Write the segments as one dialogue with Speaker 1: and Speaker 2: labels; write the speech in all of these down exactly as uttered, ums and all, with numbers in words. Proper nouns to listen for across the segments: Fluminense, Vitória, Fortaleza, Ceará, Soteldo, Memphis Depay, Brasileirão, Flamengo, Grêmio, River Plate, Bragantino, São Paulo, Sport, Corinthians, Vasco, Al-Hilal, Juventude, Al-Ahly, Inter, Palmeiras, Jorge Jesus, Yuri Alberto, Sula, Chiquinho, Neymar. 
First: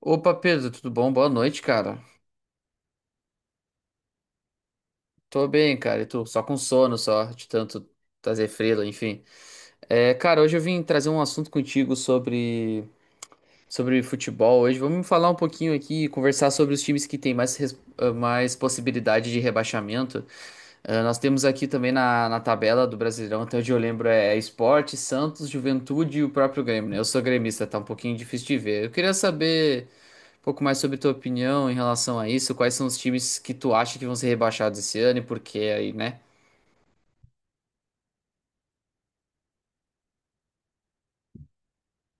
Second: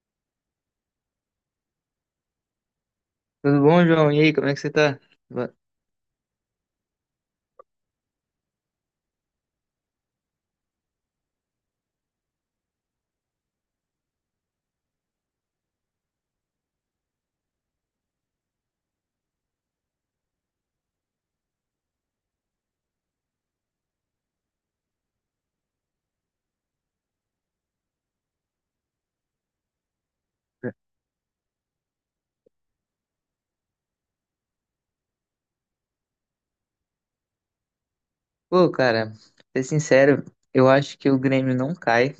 Speaker 1: Opa, Pedro, tudo bom? Boa noite, cara.
Speaker 2: Tudo bom, João? E aí, como é que você tá?
Speaker 1: Tô
Speaker 2: Va-
Speaker 1: bem, cara. E tu? Só com sono, só, de tanto trazer frila, enfim. É, cara, hoje eu vim trazer um assunto contigo sobre, sobre futebol. Hoje vamos falar um pouquinho aqui, e conversar sobre os times que têm mais, res- ah, mais possibilidade de rebaixamento. Ah, nós temos aqui também na, na tabela do Brasileirão, até onde eu lembro, é é Sport, Santos, Juventude e o próprio Grêmio, né? Eu sou gremista, tá um pouquinho difícil de ver. Eu queria saber um pouco mais sobre tua opinião em relação a isso. Quais são os times que tu acha que vão ser rebaixados esse ano e por quê aí, né?
Speaker 2: Pô, cara, pra ser sincero, eu acho que o Grêmio não cai,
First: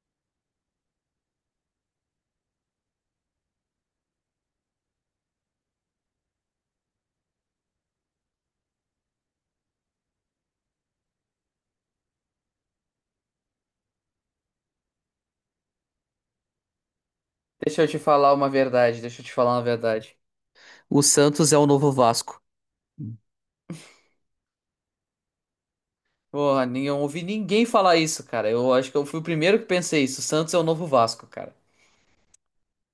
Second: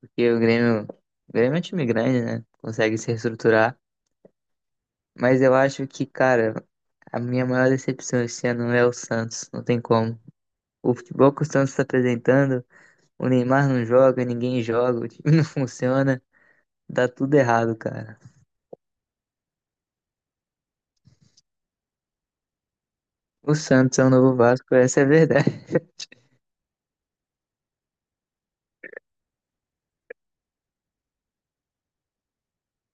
Speaker 2: porque o Grêmio, o Grêmio é um time grande, né? Consegue se reestruturar. Mas eu acho que, cara, a minha maior decepção esse ano é o Santos, não tem como. O futebol que o Santos tá apresentando, o Neymar não joga, ninguém joga, o time não funciona, dá tudo errado,
Speaker 1: Deixa eu te
Speaker 2: cara.
Speaker 1: falar uma verdade, deixa eu te falar uma verdade. O Santos é o novo Vasco.
Speaker 2: O Santos é o novo Vasco, essa é a verdade.
Speaker 1: Porra, nem- eu ouvi ninguém falar isso, cara. Eu acho que eu fui o primeiro que pensei isso. O Santos é o novo Vasco, cara.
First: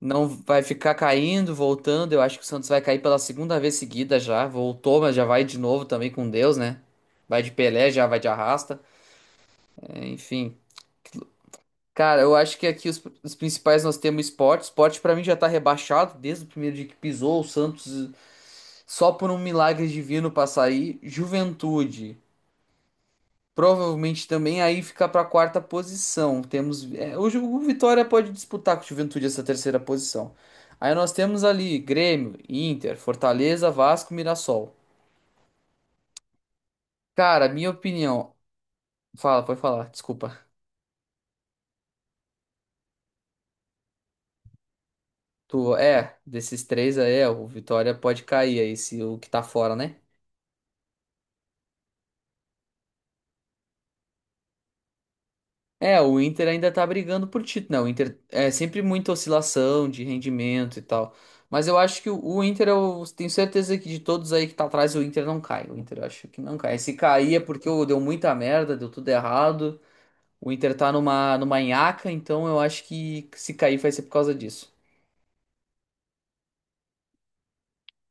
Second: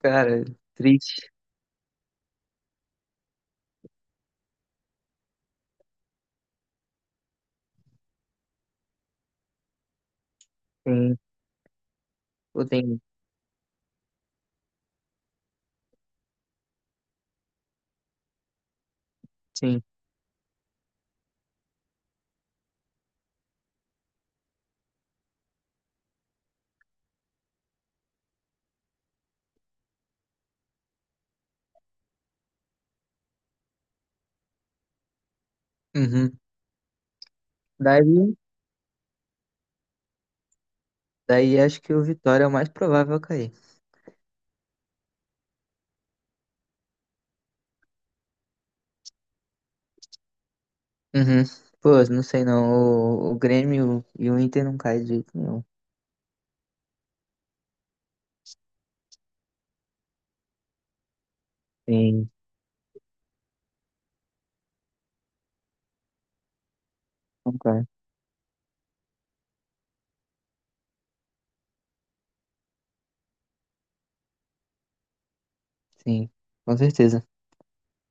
Speaker 1: Não vai ficar
Speaker 2: triste.
Speaker 1: caindo, voltando. Eu acho que o Santos vai cair pela segunda vez seguida já. Voltou, mas já vai de novo também com Deus, né? Vai de Pelé, já vai de arrasta. É, Enfim,
Speaker 2: Sim,
Speaker 1: Cara, eu acho que
Speaker 2: eu
Speaker 1: aqui
Speaker 2: tenho
Speaker 1: os, os principais nós temos esporte. Esporte pra mim já tá rebaixado desde o primeiro dia que pisou. O Santos só por um
Speaker 2: sim.
Speaker 1: milagre divino pra sair. Juventude. Provavelmente também aí fica pra quarta posição. Temos é, hoje o Vitória pode disputar com o Juventude essa terceira posição. Aí nós temos ali Grêmio, Inter, Fortaleza, Vasco, Mirassol.
Speaker 2: Uhum.
Speaker 1: Cara, minha opinião.
Speaker 2: Daí.
Speaker 1: Fala, pode falar, desculpa.
Speaker 2: Daí acho que o Vitória é o mais provável a cair.
Speaker 1: Tu é, desses três aí, é, o Vitória pode cair aí, se o que tá fora, né?
Speaker 2: Uhum. Pô, não sei não. O, o Grêmio e o Inter não caem de jeito nenhum.
Speaker 1: É, o Inter ainda tá brigando por título, né? O Inter é sempre muita oscilação de rendimento e tal. Mas eu acho que o
Speaker 2: Sim,
Speaker 1: o Inter, eu tenho certeza que de todos aí que tá atrás, o Inter não cai. O Inter eu acho que não cai. Se cair é
Speaker 2: não
Speaker 1: porque ô,
Speaker 2: cai.
Speaker 1: deu muita merda, deu tudo errado. O Inter tá numa, numa nhaca, então eu acho que se cair vai ser por causa disso.
Speaker 2: Sim, com certeza.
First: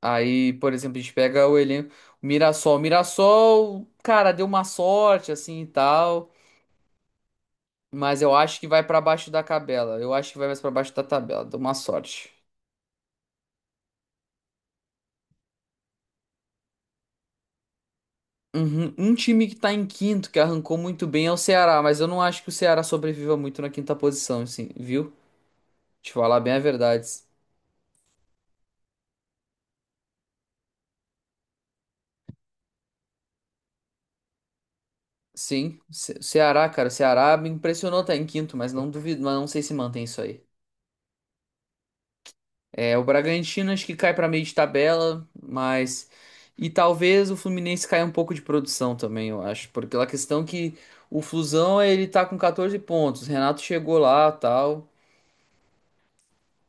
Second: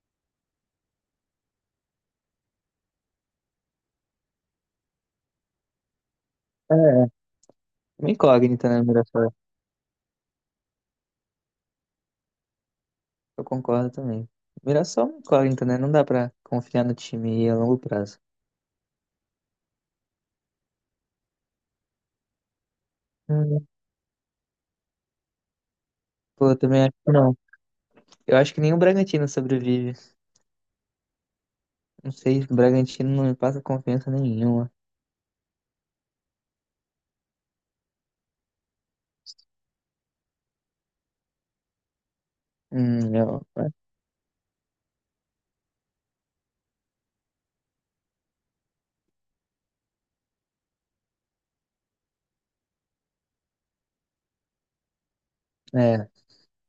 Speaker 1: Aí, por exemplo, a gente pega o elenco, o Mirassol. O Mirassol, cara, deu uma sorte assim e tal.
Speaker 2: É, uma
Speaker 1: Mas eu acho que
Speaker 2: incógnita, né,
Speaker 1: vai
Speaker 2: o
Speaker 1: pra baixo
Speaker 2: Mirassol?
Speaker 1: da tabela. Eu acho que vai mais pra baixo da tabela. Deu uma sorte.
Speaker 2: Eu concordo também. O Mirassol é uma incógnita, né? Não dá pra confiar no time a longo prazo.
Speaker 1: Uhum. Um time que tá em quinto, que arrancou muito bem, é o Ceará, mas eu não acho que o Ceará sobreviva muito
Speaker 2: Hum.
Speaker 1: na quinta posição, assim, viu? Te falar
Speaker 2: Pô,
Speaker 1: bem
Speaker 2: eu
Speaker 1: a
Speaker 2: também acho
Speaker 1: verdade.
Speaker 2: que não. Eu acho que nem o Bragantino sobrevive. Não sei, o Bragantino não me passa confiança nenhuma.
Speaker 1: Sim, Ce- Ceará, cara, o Ceará me impressionou tá em quinto, mas não duvido, mas não sei se mantém isso aí. É, o
Speaker 2: Hum, eu-
Speaker 1: Bragantino acho que cai pra meio de tabela, mas e talvez o Fluminense caia um pouco de produção também, eu acho, porque a questão que o Flusão, ele tá com quatorze pontos, o Renato chegou lá, tal.
Speaker 2: é.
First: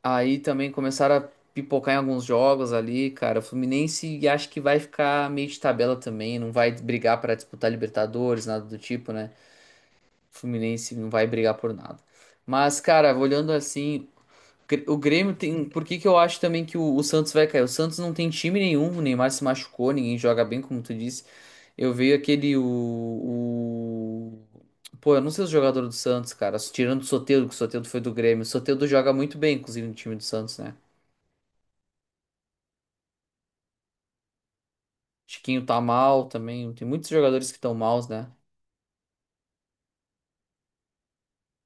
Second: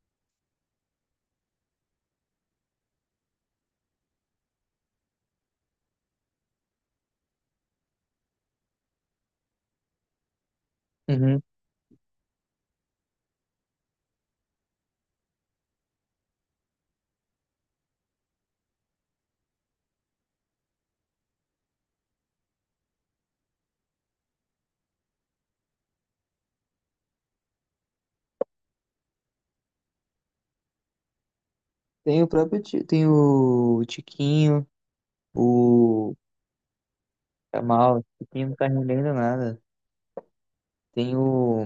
Speaker 1: Aí também começaram a pipocar em alguns jogos ali, cara. O Fluminense acho que vai ficar meio de tabela também, não vai brigar pra disputar Libertadores, nada do tipo, né? O Fluminense não vai
Speaker 2: Uhum.
Speaker 1: brigar por nada. Mas, cara, olhando assim, Gr- o Grêmio tem. Por que que eu acho também que o, o Santos vai cair? O Santos não tem time nenhum, o Neymar se machucou, ninguém joga bem, como tu disse. Eu vejo aquele. O, o- Pô, eu não sei os jogadores do Santos, cara. Tirando o Soteldo, que o Soteldo foi do Grêmio. O Soteldo joga muito bem, inclusive, no time do Santos, né?
Speaker 2: Tem o próprio, Ti- tem o Tiquinho,
Speaker 1: Chiquinho tá
Speaker 2: o
Speaker 1: mal também. Tem muitos jogadores que
Speaker 2: Tá
Speaker 1: estão
Speaker 2: mal,
Speaker 1: maus,
Speaker 2: esse
Speaker 1: né?
Speaker 2: time não tá rendendo nada. Tem o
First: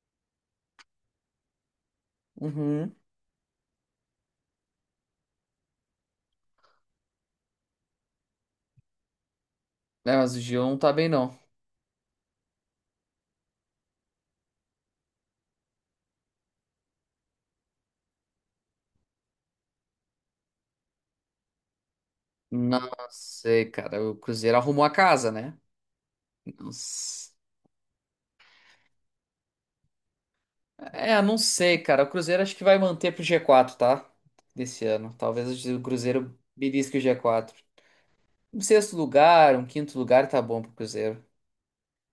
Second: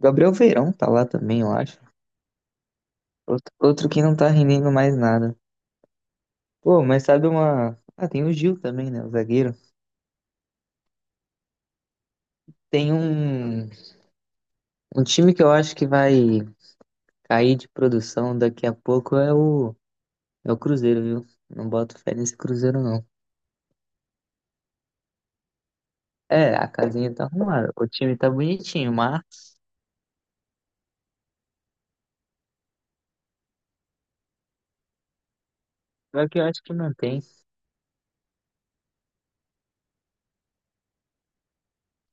Speaker 2: Gabriel Veirão, tá lá também, eu acho.
Speaker 1: Uhum.
Speaker 2: Outro, outro que não tá rendendo mais nada. Pô, mas sabe uma. Ah, tem o Gil também, né? O zagueiro.
Speaker 1: É, mas o Gil não tá bem, não.
Speaker 2: Tem um, um time que eu acho que vai cair de produção daqui a pouco é o, é o Cruzeiro, viu? Não boto fé nesse Cruzeiro,
Speaker 1: Não
Speaker 2: não.
Speaker 1: sei, cara. O Cruzeiro arrumou a casa, né?
Speaker 2: É, a
Speaker 1: Não
Speaker 2: casinha tá
Speaker 1: s-
Speaker 2: arrumada. O time tá bonitinho, mas
Speaker 1: É, não sei, cara. O Cruzeiro acho que vai manter pro G quatro, tá? Desse ano. Talvez o
Speaker 2: só
Speaker 1: Cruzeiro
Speaker 2: que eu acho que
Speaker 1: belisque o
Speaker 2: mantém,
Speaker 1: G quatro. Um sexto lugar, um quinto lugar tá bom pro Cruzeiro.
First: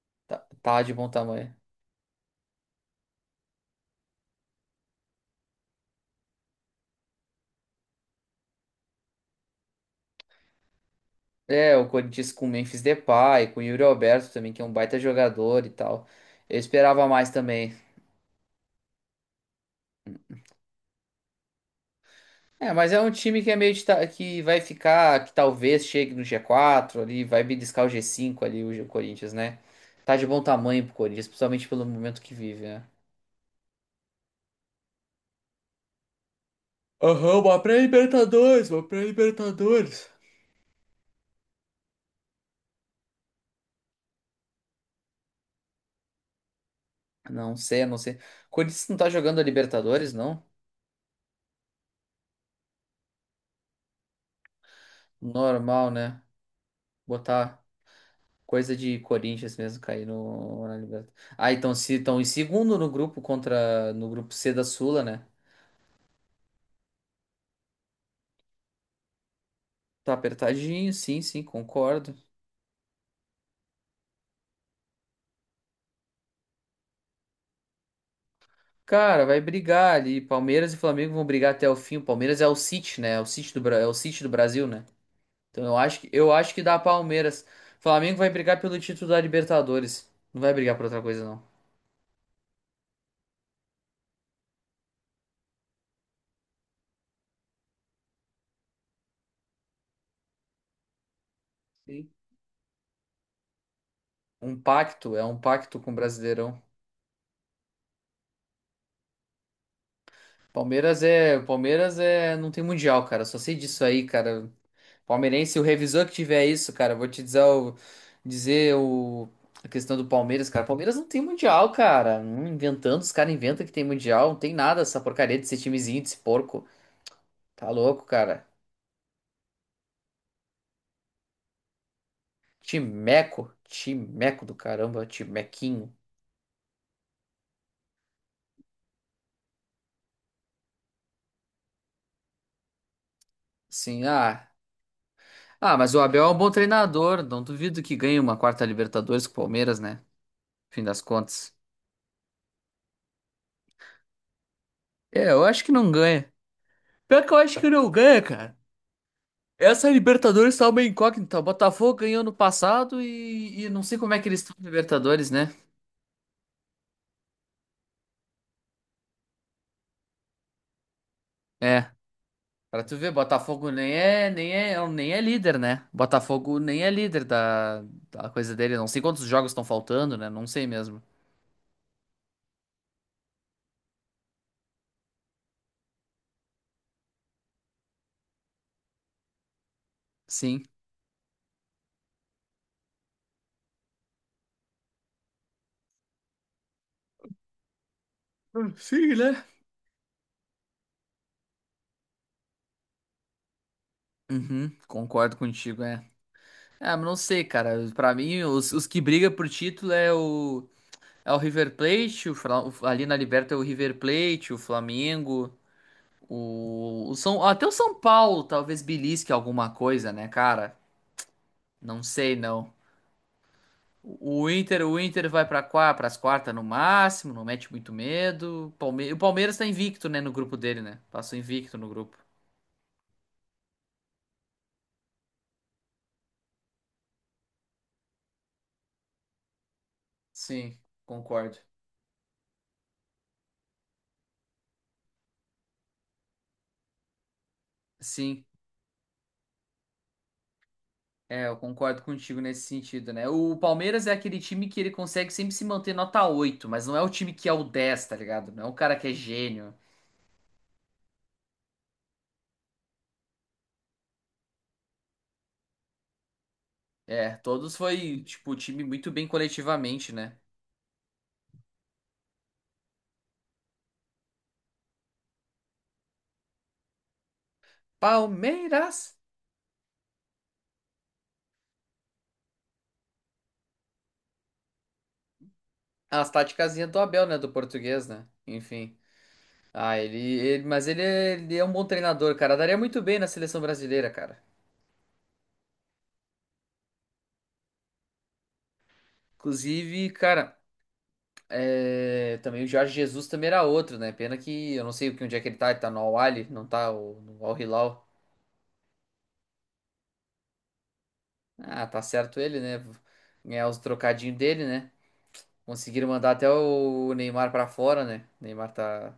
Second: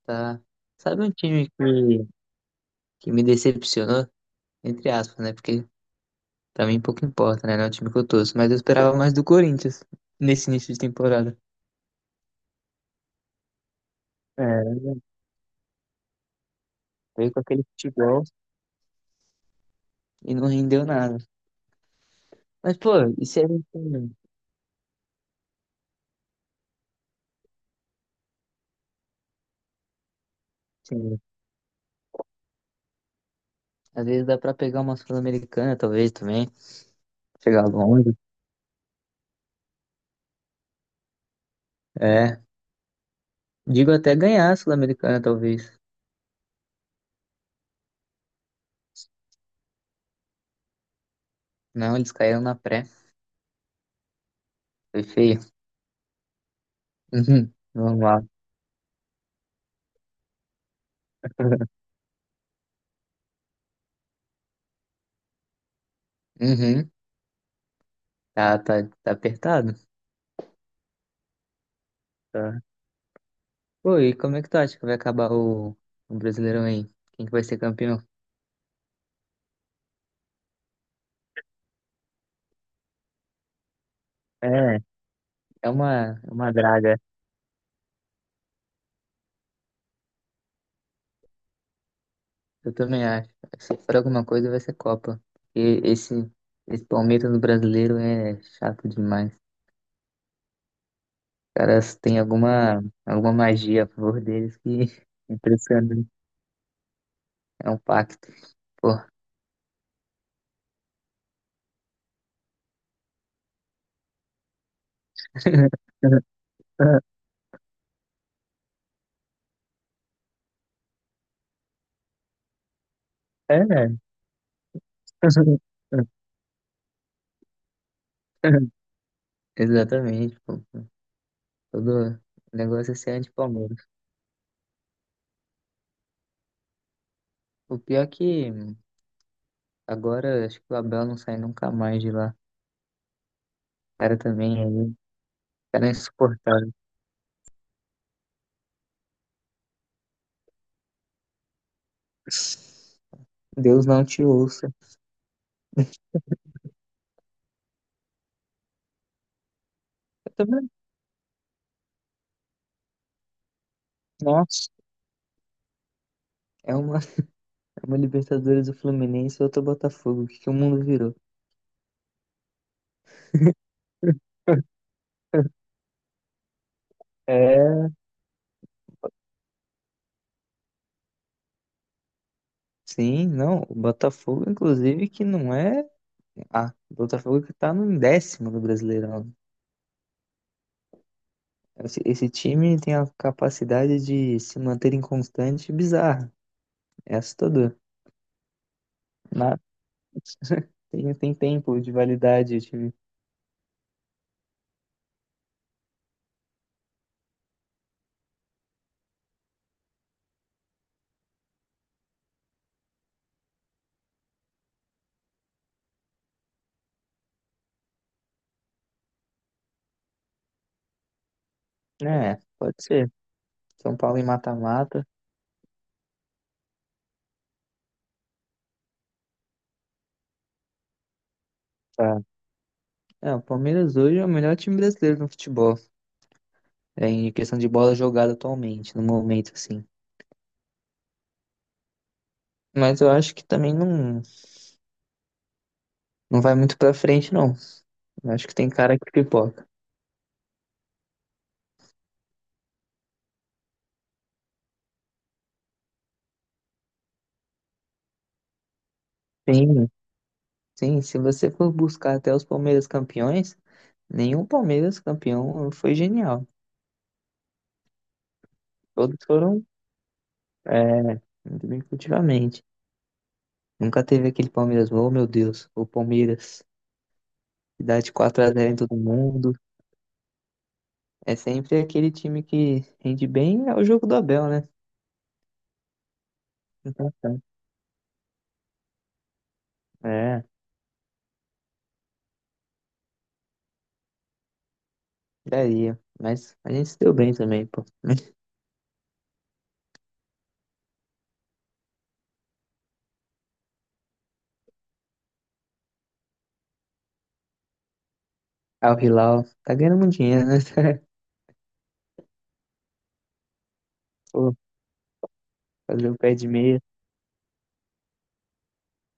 Speaker 2: tá?
Speaker 1: Tá, tá de
Speaker 2: Sabe
Speaker 1: bom
Speaker 2: um time
Speaker 1: tamanho.
Speaker 2: que, que me decepcionou? Entre aspas, né? Porque também pouco importa, né? Não é o time que eu torço. Mas eu esperava mais do Corinthians nesse início de temporada.
Speaker 1: É, o Corinthians com o Memphis Depay, com o Yuri Alberto também, que é um
Speaker 2: É,
Speaker 1: baita jogador e tal. Eu esperava mais
Speaker 2: veio com aquele
Speaker 1: também.
Speaker 2: futebol e não rendeu nada.
Speaker 1: É,
Speaker 2: Mas,
Speaker 1: mas
Speaker 2: pô,
Speaker 1: é um
Speaker 2: e se
Speaker 1: time
Speaker 2: a
Speaker 1: que é
Speaker 2: gente.
Speaker 1: meio de ta- que vai ficar, que talvez chegue no G quatro ali, vai beliscar o G cinco ali, o G- Corinthians, né? Tá de bom tamanho pro
Speaker 2: Assim,
Speaker 1: Corinthians, principalmente pelo momento que vive, né?
Speaker 2: às vezes dá pra pegar uma Sul-Americana, talvez também.
Speaker 1: Aham, uma
Speaker 2: Chegar longe.
Speaker 1: pré-Libertadores, uma pré-Libertadores.
Speaker 2: É. Digo até ganhar a Sul-Americana, talvez.
Speaker 1: Não sei, não sei. Corinthians não tá jogando a Libertadores, não?
Speaker 2: Não, eles caíram na pré. Foi feio.
Speaker 1: Normal, né?
Speaker 2: Uhum.
Speaker 1: Botar
Speaker 2: Normal.
Speaker 1: coisa de Corinthians mesmo cair no na Libertadores. Ah, então se estão em segundo no grupo contra no grupo C da Sula, né?
Speaker 2: Uhum. Tá, tá, tá apertado.
Speaker 1: Tá apertadinho, sim, sim, concordo.
Speaker 2: Tá. Pô, e como é que tu acha que vai acabar o, o Brasileirão aí? Quem que vai ser campeão?
Speaker 1: Cara, vai brigar ali. Palmeiras e Flamengo vão brigar até o fim. O Palmeiras é o City, né? É o City do, Bra- é o City do Brasil,
Speaker 2: É,
Speaker 1: né? Então
Speaker 2: é
Speaker 1: eu acho que,
Speaker 2: uma,
Speaker 1: eu
Speaker 2: é uma
Speaker 1: acho que dá
Speaker 2: draga.
Speaker 1: Palmeiras. Flamengo vai brigar pelo título da Libertadores. Não vai brigar por outra coisa, não.
Speaker 2: Eu também acho. Se for alguma coisa, vai ser Copa. E esse, esse Palmeiras do brasileiro é chato demais. Os caras
Speaker 1: Sim.
Speaker 2: têm alguma, alguma magia a favor deles
Speaker 1: Um
Speaker 2: que
Speaker 1: pacto, é
Speaker 2: é
Speaker 1: um pacto com o
Speaker 2: impressionante.
Speaker 1: Brasileirão.
Speaker 2: É um pacto. Pô.
Speaker 1: Palmeiras é, Palmeiras é, não tem mundial, cara. Só sei disso aí, cara. Palmeirense, o revisor que tiver isso, cara, eu vou te dizer o, dizer o, a questão do Palmeiras, cara. Palmeiras não tem mundial, cara. Não inventando, os caras inventam
Speaker 2: É,
Speaker 1: que tem
Speaker 2: né?
Speaker 1: mundial. Não tem nada essa porcaria desse timezinho, desse porco. Tá louco, cara.
Speaker 2: Exatamente, pô. Todo negócio é ser
Speaker 1: Timeco,
Speaker 2: anti-Palmeiras.
Speaker 1: timeco do caramba, timequinho.
Speaker 2: O pior é que agora acho que o Abel não sai nunca mais de lá. O
Speaker 1: Sim,
Speaker 2: cara
Speaker 1: ah.
Speaker 2: também aí. O
Speaker 1: Ah,
Speaker 2: cara é
Speaker 1: mas o Abel é um bom
Speaker 2: insuportável.
Speaker 1: treinador. Não duvido que ganhe uma quarta Libertadores com o Palmeiras, né? Fim das contas.
Speaker 2: Deus não te ouça.
Speaker 1: É, eu acho que não ganha. Pior que eu acho que não ganha, cara. Essa Libertadores tá uma incógnita. O Botafogo ganhou no passado e, e não sei como é que eles estão na
Speaker 2: Nossa,
Speaker 1: Libertadores, né?
Speaker 2: é uma, é uma Libertadores do Fluminense e outra Botafogo. O que que o mundo virou?
Speaker 1: É, pra tu ver, Botafogo nem é, nem é, é um, nem é líder, né? Botafogo nem é líder da,
Speaker 2: É,
Speaker 1: da coisa dele. Não sei quantos jogos estão faltando, né? Não sei mesmo.
Speaker 2: sim, não. O Botafogo, inclusive, que não é. Ah, o Botafogo que tá no décimo do Brasileirão.
Speaker 1: Sim.
Speaker 2: Esse, esse time tem a capacidade de se manter inconstante e bizarra. É assustador.
Speaker 1: Hum, sim, né?
Speaker 2: Mas tem, tem tempo de validade, o time.
Speaker 1: Uhum, concordo contigo, é. Ah, mas não sei, cara. Pra mim, os, os que brigam por título é o, é o River Plate, o, Fla- o- ali na Liberta é o River Plate, o Flamengo. O, o São, até o São Paulo talvez belisque alguma coisa, né, cara? Não sei,
Speaker 2: É,
Speaker 1: não.
Speaker 2: pode ser. São Paulo em
Speaker 1: O o Inter, o
Speaker 2: mata-mata.
Speaker 1: Inter vai para para as quartas no máximo, não mete muito medo. Palme- o Palmeiras tá invicto, né, no grupo dele, né? Passou invicto no grupo.
Speaker 2: Tá. É, o Palmeiras hoje é o melhor time brasileiro no futebol. É, em questão de bola jogada atualmente, no momento, assim.
Speaker 1: Sim, concordo.
Speaker 2: Mas eu acho que também não, não vai muito pra frente, não. Eu
Speaker 1: Sim,
Speaker 2: acho que tem cara que pipoca.
Speaker 1: é, eu concordo contigo nesse sentido, né? O Palmeiras é aquele time que ele consegue sempre se manter nota oito mas não é o time que é o dez, tá ligado? Não é um cara que é gênio.
Speaker 2: Sim, sim. Se você for buscar até os Palmeiras campeões, nenhum Palmeiras campeão foi genial.
Speaker 1: É, todos foi, tipo, time muito
Speaker 2: Todos
Speaker 1: bem
Speaker 2: foram,
Speaker 1: coletivamente, né?
Speaker 2: é, muito bem cultivamente. Nunca teve aquele Palmeiras, oh meu Deus, o Palmeiras que dá de quatro a zero em todo
Speaker 1: Palmeiras.
Speaker 2: mundo. É sempre aquele time que rende bem, é o jogo do Abel, né?
Speaker 1: As taticazinhas do Abel, né?
Speaker 2: Então,
Speaker 1: Do português, né? Enfim. Ah, ele,
Speaker 2: é,
Speaker 1: ele- mas ele é, ele é um bom treinador, cara. Daria muito bem na seleção brasileira, cara.
Speaker 2: daria. Mas a gente se deu bem também, pô.
Speaker 1: Inclusive, cara, é, também o Jorge Jesus também era outro, né? Pena que eu não sei o que onde é que ele tá. Ele tá no Al-Ahly, não tá o- no Al-Hilal.
Speaker 2: Al Hilal tá ganhando muito dinheiro, né?
Speaker 1: Ah, tá certo ele, né? Ganhar os trocadinhos dele, né? Conseguiram
Speaker 2: Fazer o
Speaker 1: mandar
Speaker 2: pé de
Speaker 1: até
Speaker 2: meia.
Speaker 1: o Neymar pra fora, né? O Neymar tá,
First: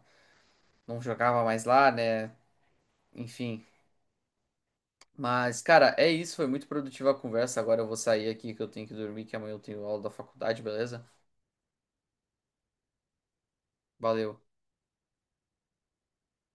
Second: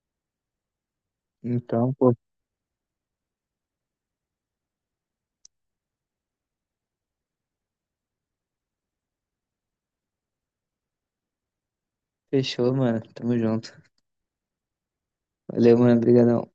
Speaker 1: não jogava mais lá,
Speaker 2: Então, pô,
Speaker 1: né? Enfim. Mas, cara, é isso. Foi muito produtiva a conversa. Agora eu vou sair aqui que eu tenho que dormir, que amanhã eu tenho aula da faculdade, beleza?
Speaker 2: fechou, mano. Tamo junto.
Speaker 1: Valeu.
Speaker 2: Valeu, mano. Obrigadão.